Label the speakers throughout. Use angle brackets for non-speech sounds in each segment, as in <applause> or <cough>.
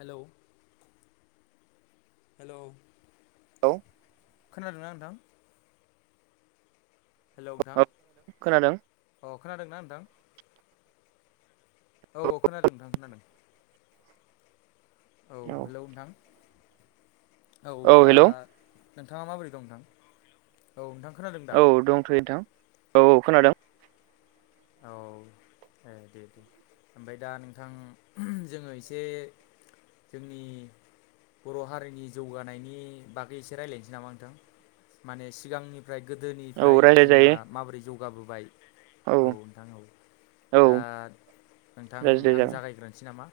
Speaker 1: Hello hello
Speaker 2: लौ
Speaker 1: खोनादोंना नोंथां? हेलौ नोंथां
Speaker 2: औ खोनादों
Speaker 1: अ खोनादोंना नोंथां? औ औ खोनादों नोंथां खोनादों। औ हेलौ नोंथां औ दा नोंथाङा माबोरै दं नोंथां? औ नोंथां खोनादों। दा
Speaker 2: औ दंथ'यो नोंथां औ खोनादों।
Speaker 1: औ ए दे दे ओमफाय दा नोंथां जोङो एसे जोंनि बर' हारिनि जौगानायनि बागै एसे रायलायनोसै नामा नोंथां माने सिगांनि फ्राय
Speaker 2: औ
Speaker 1: गोदोनिफ्राय
Speaker 2: रायज्लायजायो
Speaker 1: जोंहा माबोरै जौगाबोबाय औ नोंथां औ
Speaker 2: औ
Speaker 1: दा नोंथां
Speaker 2: रायज्लाय
Speaker 1: आं
Speaker 2: जागोन
Speaker 1: जागायग्रोनोसै नामा।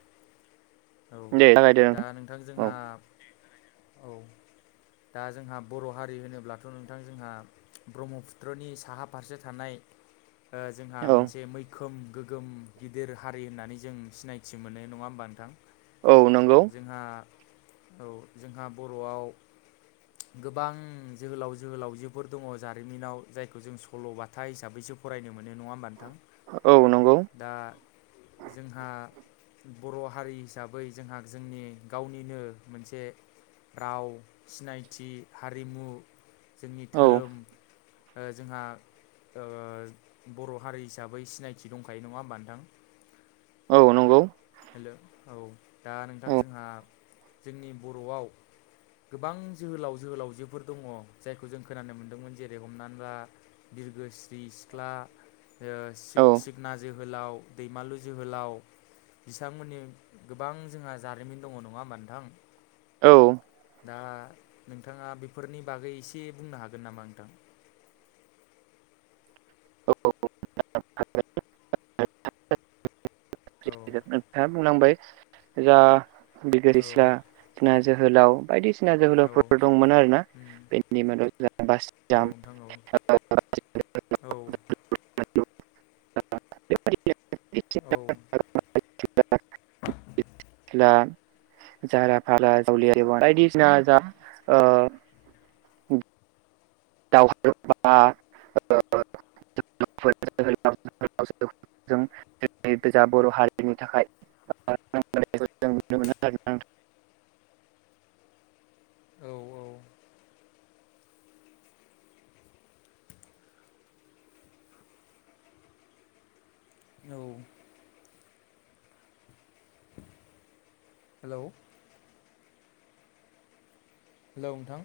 Speaker 1: औ
Speaker 2: दे जागायदो
Speaker 1: दा नोंथां
Speaker 2: औ
Speaker 1: जोंहा औ। दा जोंहा बर' हारि होनोब्लाथ' नोंथां जोंहा ब्रह्मपुत्रनि साहा फारसे थानाय ओ जोंहा
Speaker 2: औ
Speaker 1: मोनसे मै खोम गोग्गोम गिदिर हारि होननानै जों सिनायथि मोनो नङा होमबा नोंथां।
Speaker 2: औ नंगौ
Speaker 1: जोंहा औ जोंहा बर'आव गोबां जोहोलाव जोहोलावजोफोर दङ जारिमिनाव जायखौ जों सल'बाथा हिसाबैसो फरायनो मोनो नङा होमबा नोंथां?
Speaker 2: औ नंगौ
Speaker 1: दा जोंहा बर' हारि हिसाबै जोंहा जोंनि गावनिनो मोनसे राव सिनायथि हारिमु जोंनि
Speaker 2: औ
Speaker 1: धोरोम ओ जोंहा ओ बर' हारि हिसाबै सिनायथि दंखायो नङा होमबा नोंथां।
Speaker 2: औ नंगौ।
Speaker 1: हेल' औ दा नोंथां
Speaker 2: औ
Speaker 1: जोंहा जोंनि बर'आव गोबां जोहोलाव जोहोलावजोफोर दङ जायखौ जों खोनानो मोन्दोंमोन जेरै हमनानै ला बिरग्रोस्रि सिख्ला ओ
Speaker 2: औ
Speaker 1: सिग-सिग खोना जोहोलाव दैमालु जोहोलाव बिथांमोननि गोबां जोंहा जारिमिन दङ नङा होमबा नोंथां।
Speaker 2: औ
Speaker 1: दा नोंथाङा बेफोरनि बागै एसे बुंनो हागोन नामा नोंथां?
Speaker 2: औ
Speaker 1: औ
Speaker 2: <unintelligible> नोंथाङा बुंलांबाय जा बिगोर
Speaker 1: औ
Speaker 2: सिख्ला खोना जोहोलाव बायदिसिना
Speaker 1: औ
Speaker 2: जोहोलावफोर दंमोन आरोना
Speaker 1: उम
Speaker 2: बेनि मादाव जोंहा
Speaker 1: औ
Speaker 2: बासिडाम
Speaker 1: नोंथां औ औ औ
Speaker 2: <unintelligible> खेला जारा फागा बायदिसिना जा ओ दावहारु बा ओ
Speaker 1: <inaudible>
Speaker 2: जोंनि गोजा बर' हारिनि थाखाय जों नुनो मोनो आरोना
Speaker 1: <inaudible> औ औ औ हेल' हेल नोंथां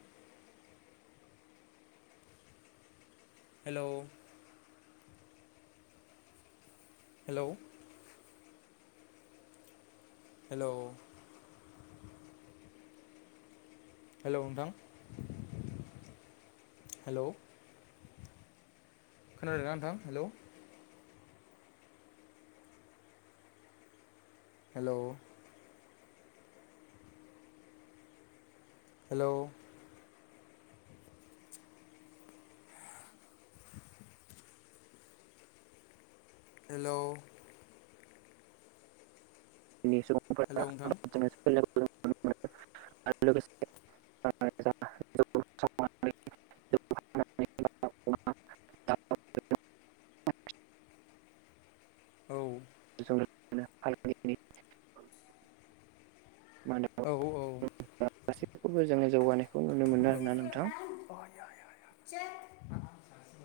Speaker 1: हेल' हेल हेल' हेल' नोंथां हेल' खोनादों ना नोंथां हेलौ हेल' हेल हेल हेलौ नोंथां
Speaker 2: <unintelligible> जौ संनानै जौ फाननानै बा अमा
Speaker 1: औ
Speaker 2: <unintelligible> <unintelligible>
Speaker 1: औ औ
Speaker 2: गासैखौबो जोंनि जौगानायखौबो नुनो मोनो आरोना नोंथां
Speaker 1: <unintelligible> आया आया जिराय